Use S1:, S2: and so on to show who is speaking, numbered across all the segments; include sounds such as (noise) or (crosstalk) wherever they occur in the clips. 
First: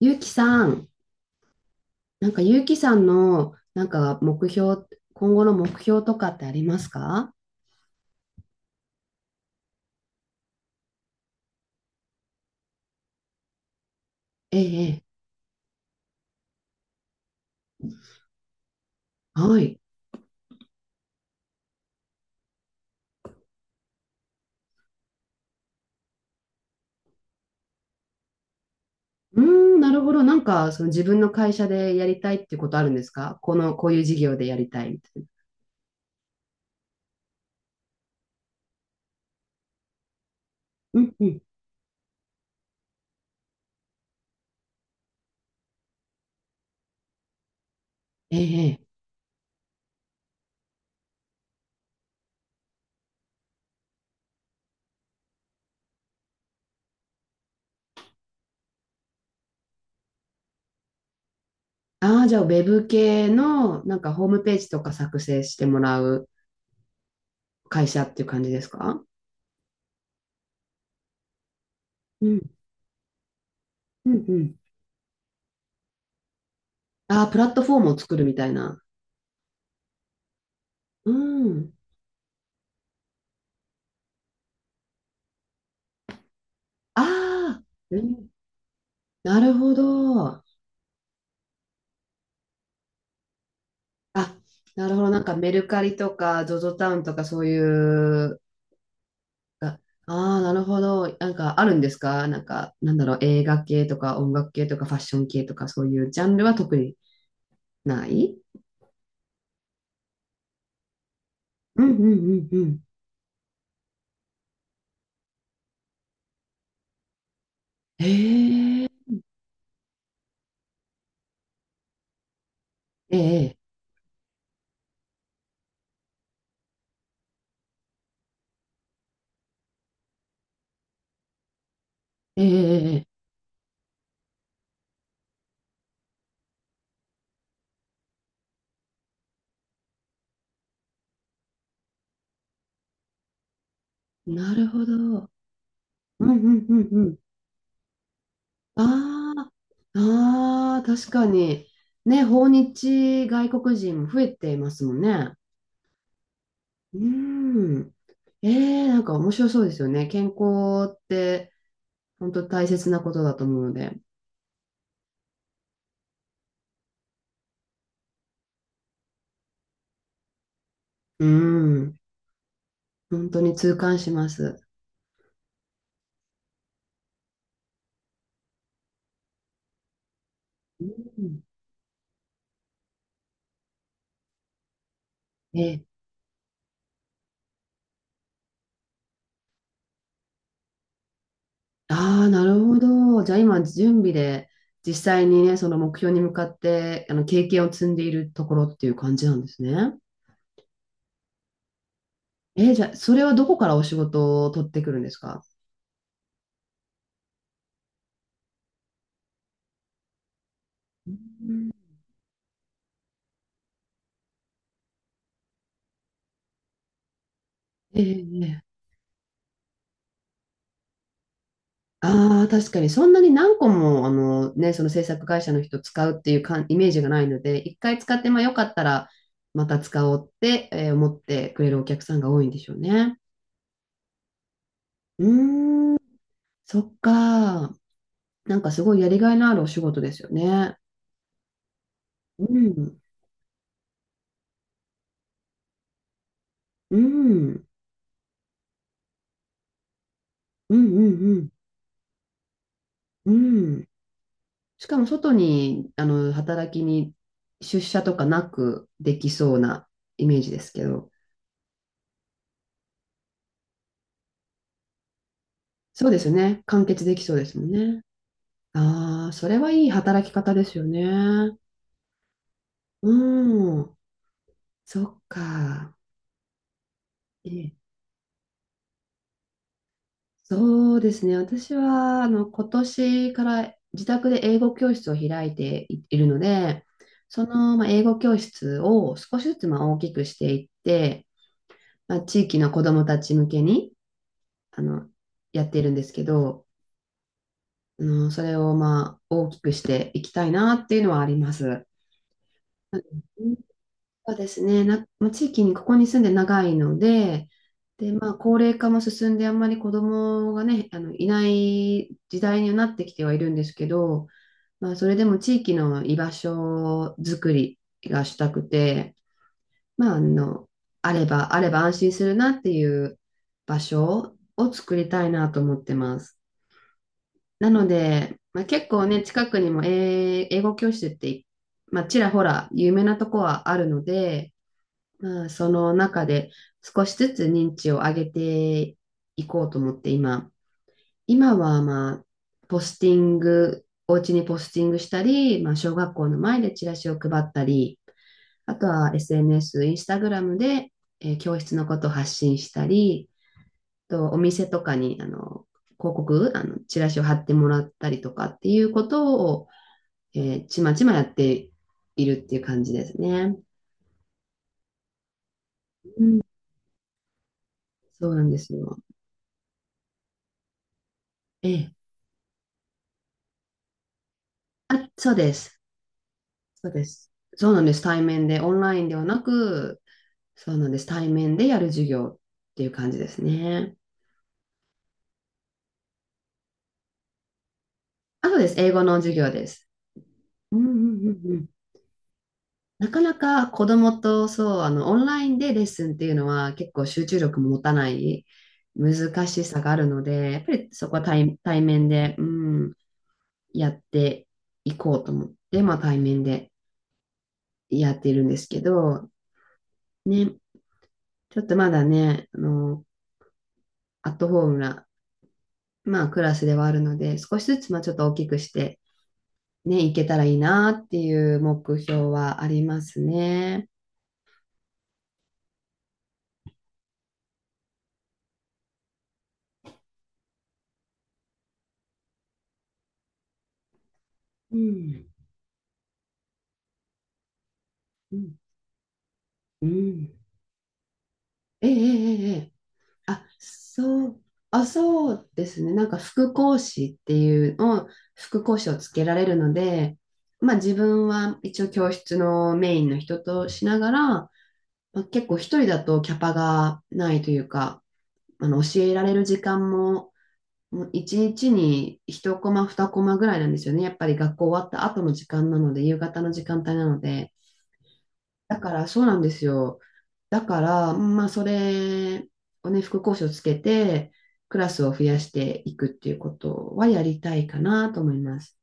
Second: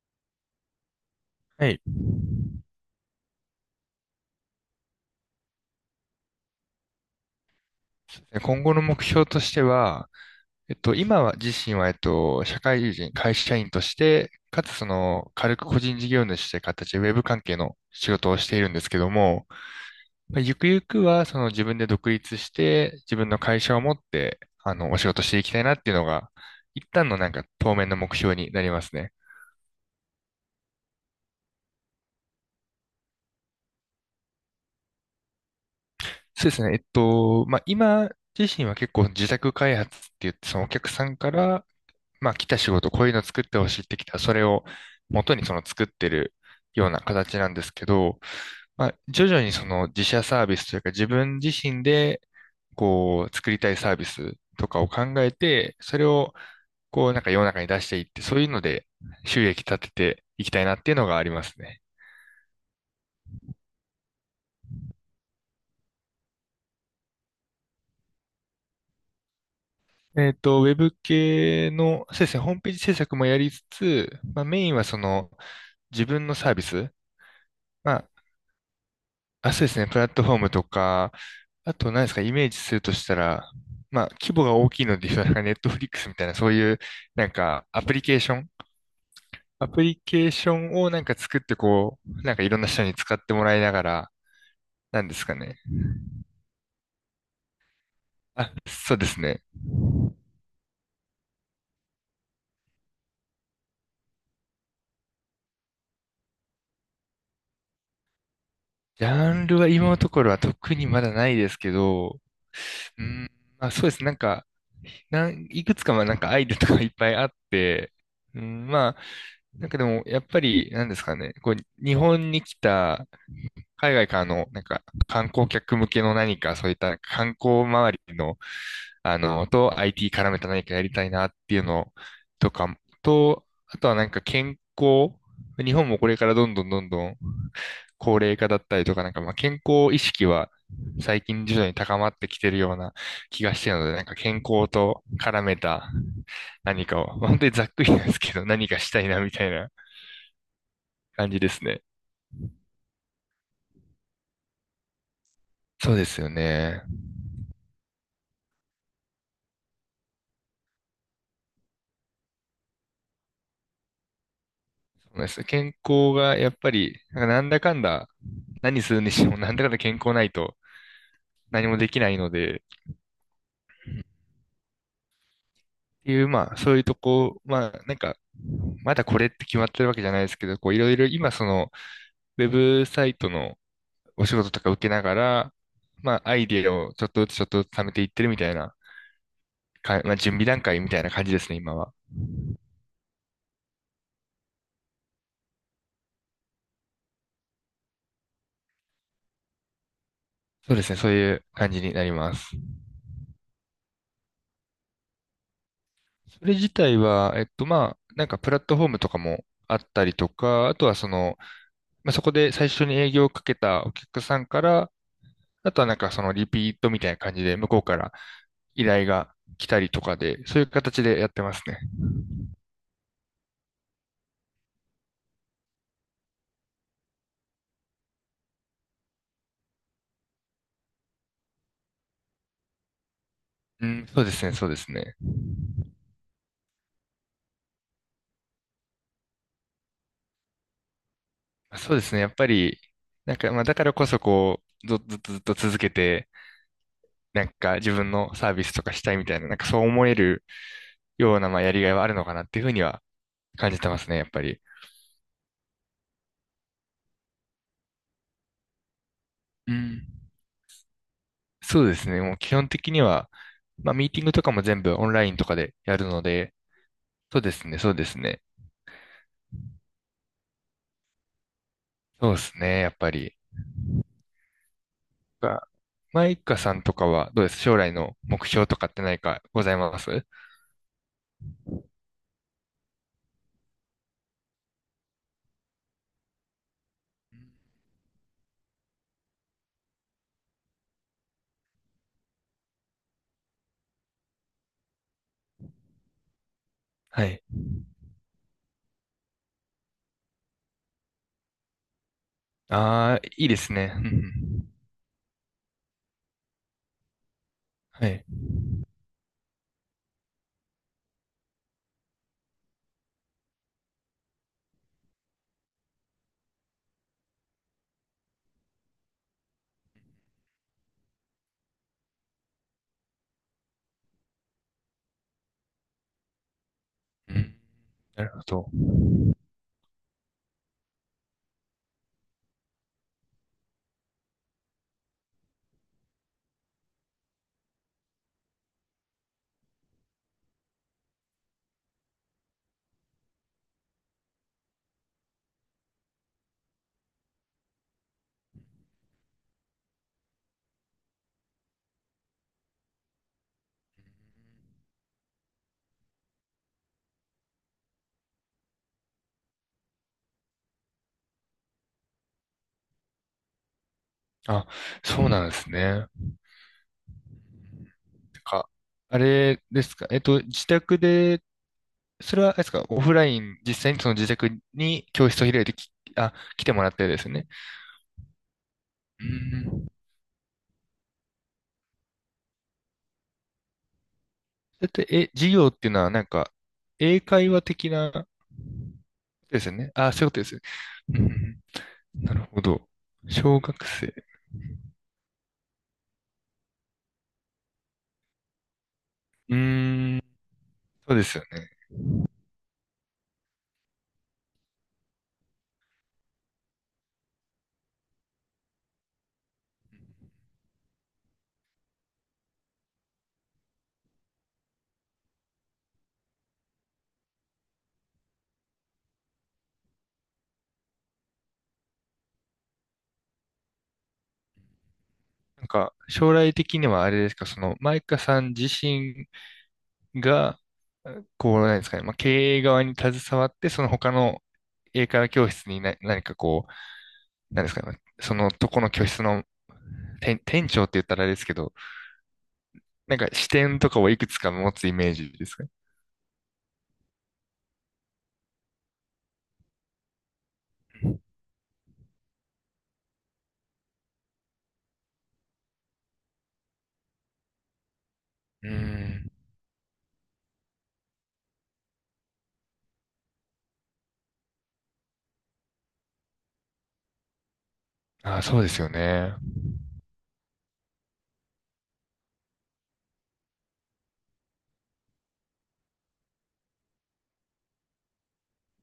S1: ゆうきさん、
S2: はい。
S1: ゆうきさんの、目標、今後の目標とかってありますか？
S2: 今後の目標としては、今は自身は、社会人、会社員として、
S1: え
S2: かつそ
S1: え、ええ。
S2: の、軽く個人事業主という形で、ウェブ関係の仕事をしているんですけども、
S1: はい。
S2: まあゆくゆくは、その自分で独立して、自分の会社を持って、お仕事していきたいなっていうのが、一旦のなんか、当面の目標になりますね。
S1: うーん、なるほど。その自分の会社でやりたいってことあるんですか？この、こういう事業でやりたいみたいな。
S2: そうですね。まあ、今自身は結構自宅開発って言って、そのお客
S1: う
S2: さ
S1: ん
S2: ん
S1: う
S2: か
S1: ん。
S2: ら、まあ、来た仕事、こういうの作ってほしいってきたそれを元にその作ってるような形なんですけど、
S1: ええ、え
S2: まあ、
S1: え。
S2: 徐々にその自社サービスというか自分自身で、こう、作りたいサービスとかを考えて、それを、こう、なんか世の中に出していって、そういうので収益立てていきたいなっていうのがありますね。
S1: ああ、じゃあ、ウェブ系の、ホームページとか作成してもらう会社っていう感じですか？
S2: ウェブ系の、そう
S1: う
S2: ですね、ホ
S1: ん、
S2: ームページ制作もやりつ
S1: う
S2: つ、
S1: ん、う
S2: まあ、
S1: ん。
S2: メインはその自分のサービス、
S1: ああ、プラットフォーム
S2: ま
S1: を
S2: あ、
S1: 作るみたいな。
S2: あ、そうですね。プラットフォームと
S1: う
S2: か、
S1: ん。
S2: あと何ですか、イメージするとしたら、まあ、規模が大きいので言うと、なんかネットフリックスみたいな、そういう、
S1: あ
S2: なん
S1: あ、
S2: か、アプ
S1: う
S2: リケー
S1: ん、
S2: ション
S1: なる
S2: ア
S1: ほ
S2: プリケー
S1: ど。
S2: ションをなんか作って、こう、なんかいろんな人に使ってもらいながら、
S1: あ、なる
S2: な
S1: ほ
S2: ん
S1: ど。
S2: で
S1: なん
S2: すか
S1: かメ
S2: ね。
S1: ルカリとか、ゾゾタウンとかそういう、
S2: あ、そうですね。
S1: ああー、なるほど。なんかあるんですか？なんか、なんだろう、映画系とか音楽系とかファッション系とかそういうジャンルは特にない？
S2: ジャンルは今のところは特にまだないですけ
S1: うんうんう
S2: ど、
S1: んうん。
S2: うん、まあそうですね。なんか、いくつかまあなんかアイデアとかいっぱいあって、うん、
S1: へえ、
S2: まあ、なんかでも、やっぱり、なんですかね、こう、日本に来た、
S1: ええ、
S2: 海外からの、なんか、観光客向けの何か、そういった観光周りの、IT 絡めた何かやりたいなっていうの
S1: ええ、
S2: とか、
S1: ええ、
S2: と、あとはなんか健康、日本もこれからどんどんどんどん高齢化だったりとか、なんかまあ健康意識は最近徐々に高まってきてるような気がしてるので、なんか健
S1: なる
S2: 康
S1: ほ
S2: と
S1: ど。
S2: 絡めた
S1: うんうんう
S2: 何
S1: んう
S2: か
S1: ん。
S2: を、まあ本当にざっくりなんですけど、何かしたいなみ
S1: あ
S2: た
S1: あ、
S2: いな
S1: ああ、確か
S2: 感じです
S1: に。
S2: ね。
S1: ね、訪日外国人も増えていますもんね。
S2: そうですよね。
S1: うーん。ええ、なんか面白そうですよね。健康って本当大切なことだと思うので。
S2: そうです健康がやっぱり、なんかなんだかんだ、何するにしてもなんだかんだ健康ないと
S1: う
S2: 何もで
S1: ん。
S2: きないので、っ
S1: 本当に痛感します。
S2: ていう、まあ、そういうとこ、まあ、なんか、まだこれって決まってるわけじゃないですけど、こう、い
S1: う
S2: ろいろ今、
S1: ん。
S2: その、ウェブサイトのお仕事とか受けながら、
S1: え、
S2: まあ、アイディアをちょっとずつちょっとずつ貯めていってるみたいな、か、まあ、準備段階みたいな感じですね、今は。
S1: ああ、なるほど。じゃあ今、準備で実際にね、その目標に向かって、あの、経験を積んでいるところっていう感じなんですね。
S2: そうですね、そういう感じになります。
S1: え、じゃあ、それはどこからお仕事を取ってくるんですか？
S2: それ自体は、まあ、なんかプラットフォームとかもあったりとか、あとはその、まあ、そこで最初に営業をかけたお客さんから、あとはなんかそのリピートみたいな感じで向こうか
S1: え
S2: ら
S1: え、ええ。
S2: 依頼が来たりとかで、そういう形でやってますね。
S1: ああ、確かに、そんなに何個も、あのね、その制作会社の人使うっていうかイメージがないので、一回使って、まあよかったら、また使おうって、思ってくれるお客さんが多いんでしょうね。
S2: うん、そうですね、そうですね。
S1: うーん、そっか。なんかすごいやりがいのあるお仕事ですよね。
S2: そうですね、やっ
S1: う
S2: ぱり、
S1: ん、
S2: なんか、まあ、だからこそこう、ずっとずっと続けて、
S1: う
S2: なん
S1: ん、
S2: か自分のサービスとかしたいみたいな、なんかそう思える
S1: うん、うん、
S2: よう
S1: うん。
S2: な、まあ、やりがいはあるのかなっていうふうには
S1: う
S2: 感じて
S1: ん、
S2: ますね、やっぱり。
S1: しかも外に、あの、働きに出社とかなくできそう
S2: う
S1: な
S2: ん。
S1: イメージですけど、
S2: そうですね、もう基本的には、まあ、ミーティングとかも全部オンラインとかでやる
S1: そうで
S2: の
S1: すよ
S2: で、
S1: ね。完結できそう
S2: そう
S1: で
S2: で
S1: すも
S2: す
S1: ん
S2: ね、そう
S1: ね。
S2: ですね。
S1: ああ、それはいい働き方ですよね。
S2: そうですね、やっぱり。
S1: うん、そっ
S2: が
S1: か。
S2: マイカさんとかはどうです
S1: え
S2: 将
S1: え、
S2: 来の目標とかって何かございますうん
S1: そうですね。私は、あの、今年から自宅で英語教室を開いていいるので、その、まあ、英語教室を少しずつ、まあ、大きくしていって、まあ、地域の子どもたち向けに、あの、やっているんですけど、
S2: はい。
S1: うん、それを、まあ、大きくしていきたいなっていうのはあります。
S2: ああ、いいですね。うんう
S1: そうです
S2: ん
S1: ね。な、まあ、地域にここに住んで長いので、
S2: は
S1: で、
S2: い。
S1: まあ、高齢化も進んで、あんまり子供がね、あの、いない時代にはなってきてはいるんですけど、まあ、それでも地域の居場所づくりがしたくて、まあ、あの、あれば、あれば安心するなっていう場所を作りたいなと思ってます。
S2: うん、
S1: なの
S2: なる
S1: で、
S2: ほ
S1: まあ、
S2: ど。
S1: 結構ね、近くにも英英語教室って、まあ、ちらほら有名なとこはあるので、まあ、その中で少しずつ認知を上げていこうと思って今、今はまあ、ポスティング、お家にポスティングしたり、まあ、小学校の前でチラシを配ったり、あとは SNS、インスタグラムで、教室のことを発信したり、とお店とかにあの広告、あのチラシを貼ってもらったりとかっていうことを、えちまちまやっているっていう感じですね。
S2: あ、そうなんですね。なん
S1: うん、そうなんで
S2: か、
S1: すよ。
S2: あれですか。自宅で
S1: ええ。
S2: それは、あれですか、オフライン、実際にその自宅に
S1: あ、
S2: 教
S1: そう
S2: 室を
S1: で
S2: 開いて
S1: す。
S2: き、あ、来ても
S1: そ
S2: ら
S1: う
S2: っ
S1: で
S2: てです
S1: す。
S2: ね。
S1: そうなんです。対面で、オンラインで
S2: う
S1: はな
S2: ん。
S1: く、そうなんです。対面でやる授業っていう感じですね。
S2: だって、え、授業っていうのは、なんか、英会話的なこ
S1: あとです。英語の授業
S2: とで
S1: で
S2: すよ
S1: す。
S2: ね。あ、そういうことですよね。
S1: うんうんうんうん。
S2: うん。なるほど。
S1: なかな
S2: 小
S1: か
S2: 学
S1: 子供
S2: 生。
S1: と、そう、あの、オンラインでレッスンっていうのは結構集中力も持たない難
S2: う
S1: しさがある
S2: ー
S1: の
S2: ん。
S1: で、やっぱりそ
S2: そ
S1: こ
S2: う
S1: は
S2: ですよ
S1: 対、
S2: ね。
S1: 対面で、うん、やっていこうと思って、まあ対面でやっているんですけど、ね、ちょっとまだね、あの、アットホームな、まあ、クラスではあるので、少しずつ、まあ、ちょっと大きくして、ね、いけたらいいなっていう目標はありますね。
S2: なんか、将来的にはあれですか、その、マイカさん自身が、こう、なんですかね、まあ、経営側に携わって、その他の
S1: う
S2: 英会
S1: ん、
S2: 話教室にな何かこなんですかね、そ
S1: う
S2: の
S1: ん、
S2: とこの居室の
S1: うん。
S2: 店長って言ったらあれですけど、
S1: ええええええ。
S2: なんか
S1: あ、
S2: 視点とかをいく
S1: そ
S2: つ
S1: う、
S2: か持
S1: あ、
S2: つイメー
S1: そ
S2: ジで
S1: う
S2: すか
S1: で
S2: ね。
S1: すね。副講師っていうのを、副講師をつけられるので、まあ自分は一応教室のメインの人としながら、まあ、結構一人だとキャパがないというか、あ
S2: うー
S1: の教えら
S2: ん。
S1: れる時間ももう一日に一コマ、二コマぐらいなんですよね。やっぱり学校終わった後の時間なので、夕方の時間帯なので。
S2: ああ、そうで
S1: だ
S2: すよ
S1: からそう
S2: ね。
S1: なんですよ。だから、まあそれをね、副講師をつけて、クラスを増やしていくっていうことはやりたいかなと思います。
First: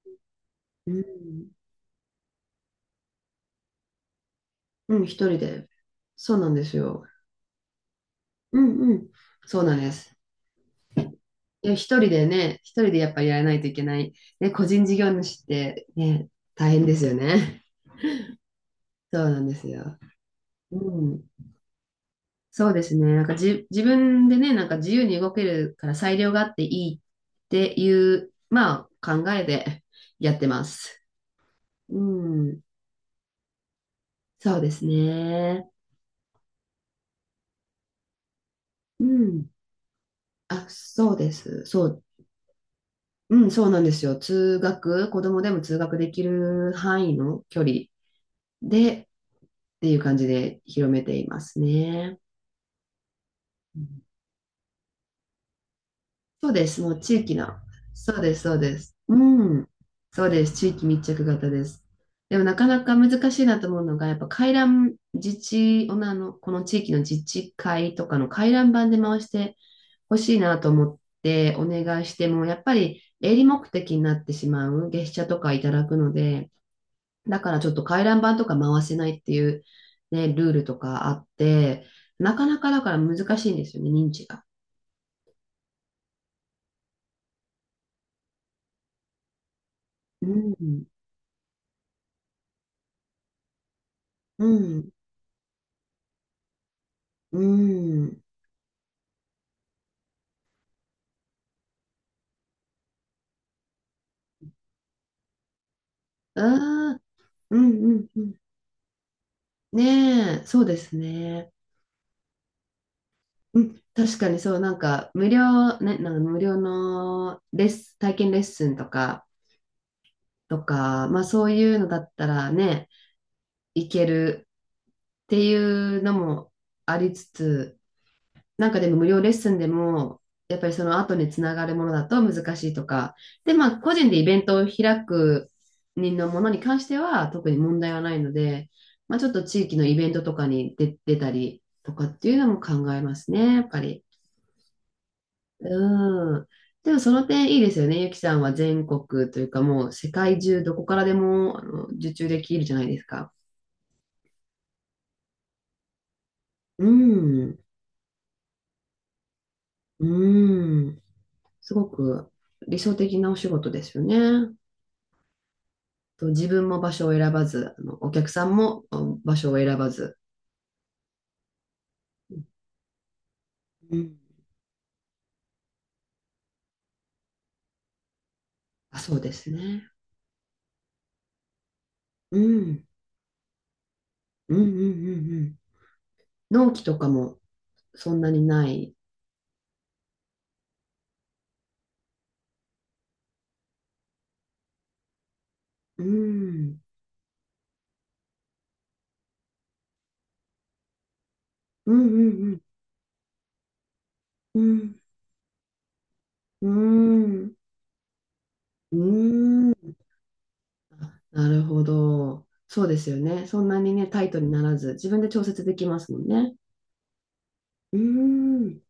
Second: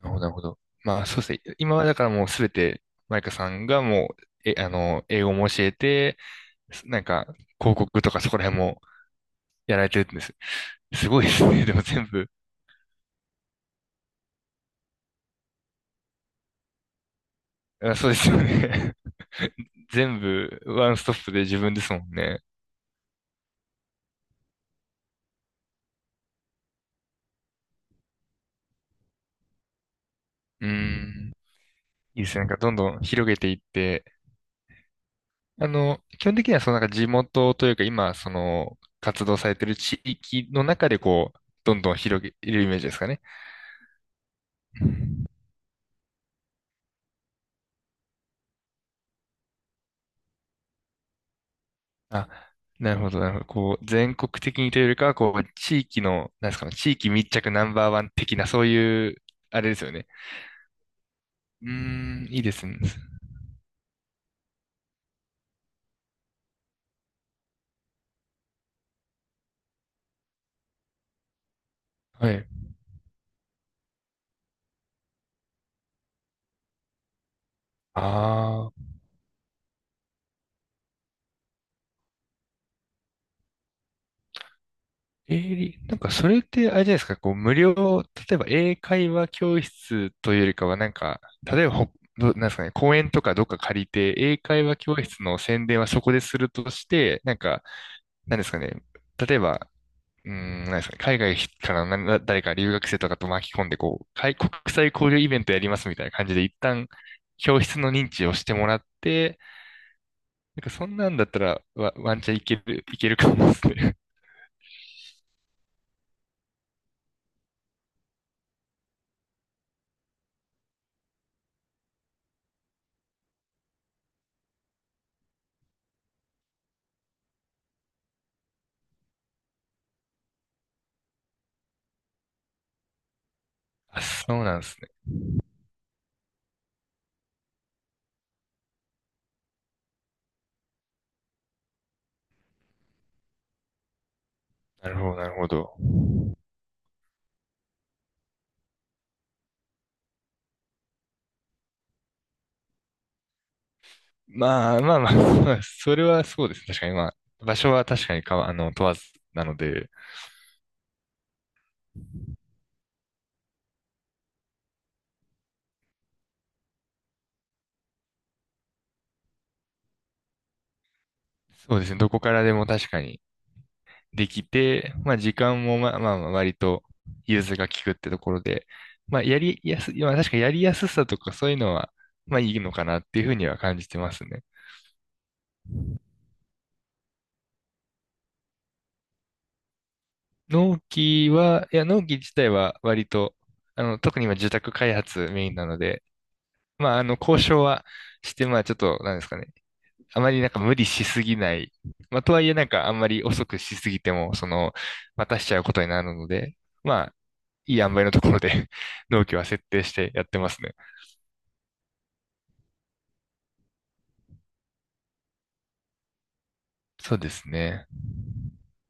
S2: なるほど、なるほど。
S1: う
S2: まあ、そうです
S1: ん、
S2: ね。今はだからもうすべて、マイカさんがもう、え、
S1: うん、
S2: 英
S1: 一
S2: 語
S1: 人
S2: も教
S1: で。
S2: えて、
S1: そうなんです
S2: な
S1: よ。
S2: んか、広告とかそこら
S1: う
S2: 辺
S1: ん
S2: も
S1: うん。そうな
S2: や
S1: ん
S2: られ
S1: で
S2: てるん
S1: す。
S2: です。すごいですね。
S1: い
S2: で
S1: や、
S2: も
S1: 一
S2: 全
S1: 人で
S2: 部。
S1: ね、一人でやっぱりやらないといけない。ね、個人事業主ってね、大変ですよね。
S2: あ、そうですよね。
S1: そうなんです
S2: (laughs)
S1: よ。
S2: 全部、ワン
S1: う
S2: スト
S1: ん。
S2: ップで自分ですもんね。
S1: そうですね。なんかじ、自分でね、なんか自由に動けるから裁量があっていいっていう、まあ、考えでやってま
S2: うー
S1: す。
S2: ん。
S1: う
S2: いいですね。なんか、
S1: ん。
S2: どんどん広げていって、
S1: そうですね。
S2: 基本的にはそのなんか地元というか今、その
S1: う
S2: 活動さ
S1: ん。
S2: れてる地域の
S1: あ、
S2: 中で
S1: そうで
S2: こう、
S1: す。
S2: どん
S1: そ
S2: どん
S1: う。
S2: 広げるイメージですかね。
S1: うん、そうなんですよ。通
S2: う
S1: 学、子
S2: ん
S1: 供でも通学できる範囲の距離でっていう感じで広めていますね。
S2: あ、なるほど、なるほど。こう、全国的にというよりかは、こう、地域の、な
S1: そ
S2: ん
S1: う
S2: です
S1: で
S2: かね、
S1: す。も
S2: 地
S1: う
S2: 域
S1: 地
S2: 密
S1: 域の。
S2: 着ナンバーワン
S1: そうで
S2: 的
S1: す、
S2: な、
S1: そう
S2: そう
S1: です。
S2: い
S1: う
S2: う、あ
S1: ん。
S2: れですよね。
S1: そうです。地域密着型で
S2: う
S1: す。
S2: ーん、
S1: で
S2: いい
S1: も
S2: で
S1: なか
S2: すね。
S1: なか難しいなと思うのが、やっぱ回覧自治、あの、この地域の自治会とかの回覧板で回してほしいなと思ってお願いして
S2: は
S1: も、
S2: い。
S1: やっぱり営利目的になってしまう月謝とかいただくので、だからちょっと回覧板とか
S2: ああ。
S1: 回せないっていうね、ルールとかあって、なかなかだから難しいんですよね、認知が。
S2: えー、なんかそれってあれじゃないですか、こう無料、例えば英会話教室
S1: う
S2: というよりかは
S1: ん。
S2: なんか、例えばほ、ど、なんですかね、公園とかどっか借りて、英
S1: う
S2: 会話
S1: ん。
S2: 教室の宣伝はそこでするとして、なん
S1: う
S2: か、
S1: ん。
S2: なんですかね、例えば、うーん、なんですかね、海外からの誰か留学生とかと巻き込んで、こう、海国際交流イベントやりますみたいな感じ
S1: あ
S2: で、一旦
S1: あ、う
S2: 教
S1: ん
S2: 室の
S1: うん
S2: 認
S1: う
S2: 知を
S1: ん。
S2: してもらって、
S1: ねえ、そ
S2: なん
S1: う
S2: か
S1: で
S2: そ
S1: す
S2: んなんだった
S1: ね。
S2: らワンチャンいける、いけるかもで
S1: う
S2: す
S1: ん、
S2: ね。
S1: 確かにそう、なんか無料、ね、なんか無料のレッス、体験レッスンとか、とか、まあそういうのだったらね、いけるっていうのもありつつ、なんかでも無料レッスンでも、やっぱりその後につながるものだと難しいとか、で、まあ、
S2: (laughs)
S1: 個
S2: あ、
S1: 人でイ
S2: そ
S1: ベ
S2: う
S1: ン
S2: なん
S1: ト
S2: で
S1: を
S2: すね
S1: 開く人のものに関しては特に問題はないので、まあ、ちょっと地域のイベントとかに出、出たりとかっていうのも考えますね、やっぱり。
S2: なるほど、なるほど。
S1: うん。でもその点いいですよね。ゆきさんは全国というかもう世界中どこからでもあの受注できるじゃないですか。
S2: まあまあまあ、まあ、(laughs) それはそうですね。確
S1: う
S2: かに、まあ、場
S1: ん。
S2: 所は確かにかわ、問わずなので、
S1: うん。すごく理想的なお仕事ですよね。と自分も場所を選ばず、あのお客さんもうん場所を選ばず。
S2: そうですね。どこからでも確かに
S1: うん。
S2: できて、まあ、時間もまあまあ、まあ割と融通が利くってところで、
S1: あ、そ
S2: ま
S1: う
S2: あ、
S1: で
S2: や
S1: す
S2: りや
S1: ね。
S2: す、まあ、確かにやりやすさとかそういうのは、ま
S1: う
S2: あ、いいのか
S1: ん。
S2: なっていうふうには感じてますね。
S1: うんうんうんうん、納期とかもそんなにない。
S2: 納期は、いや、納期自体は割と、特に今住宅開発メインなの
S1: う
S2: で、
S1: ん。
S2: まあ、交渉はして、まあ、ちょっと、なんですかね。あまりなんか無理しすぎない。
S1: うん
S2: まあ、とはい
S1: う
S2: え
S1: ん
S2: なんかあんまり遅くしすぎても、そ
S1: うん
S2: の、
S1: うん。
S2: 待たしちゃうことになるので、
S1: う
S2: まあ、
S1: ん。
S2: いい塩梅のところで
S1: う
S2: (laughs) 納期は設定し
S1: ん、
S2: てやってますね。
S1: なるほど。そうですよね。そんなにね、タイトにならず、自分で調節できますもんね。
S2: そうですね。
S1: うん。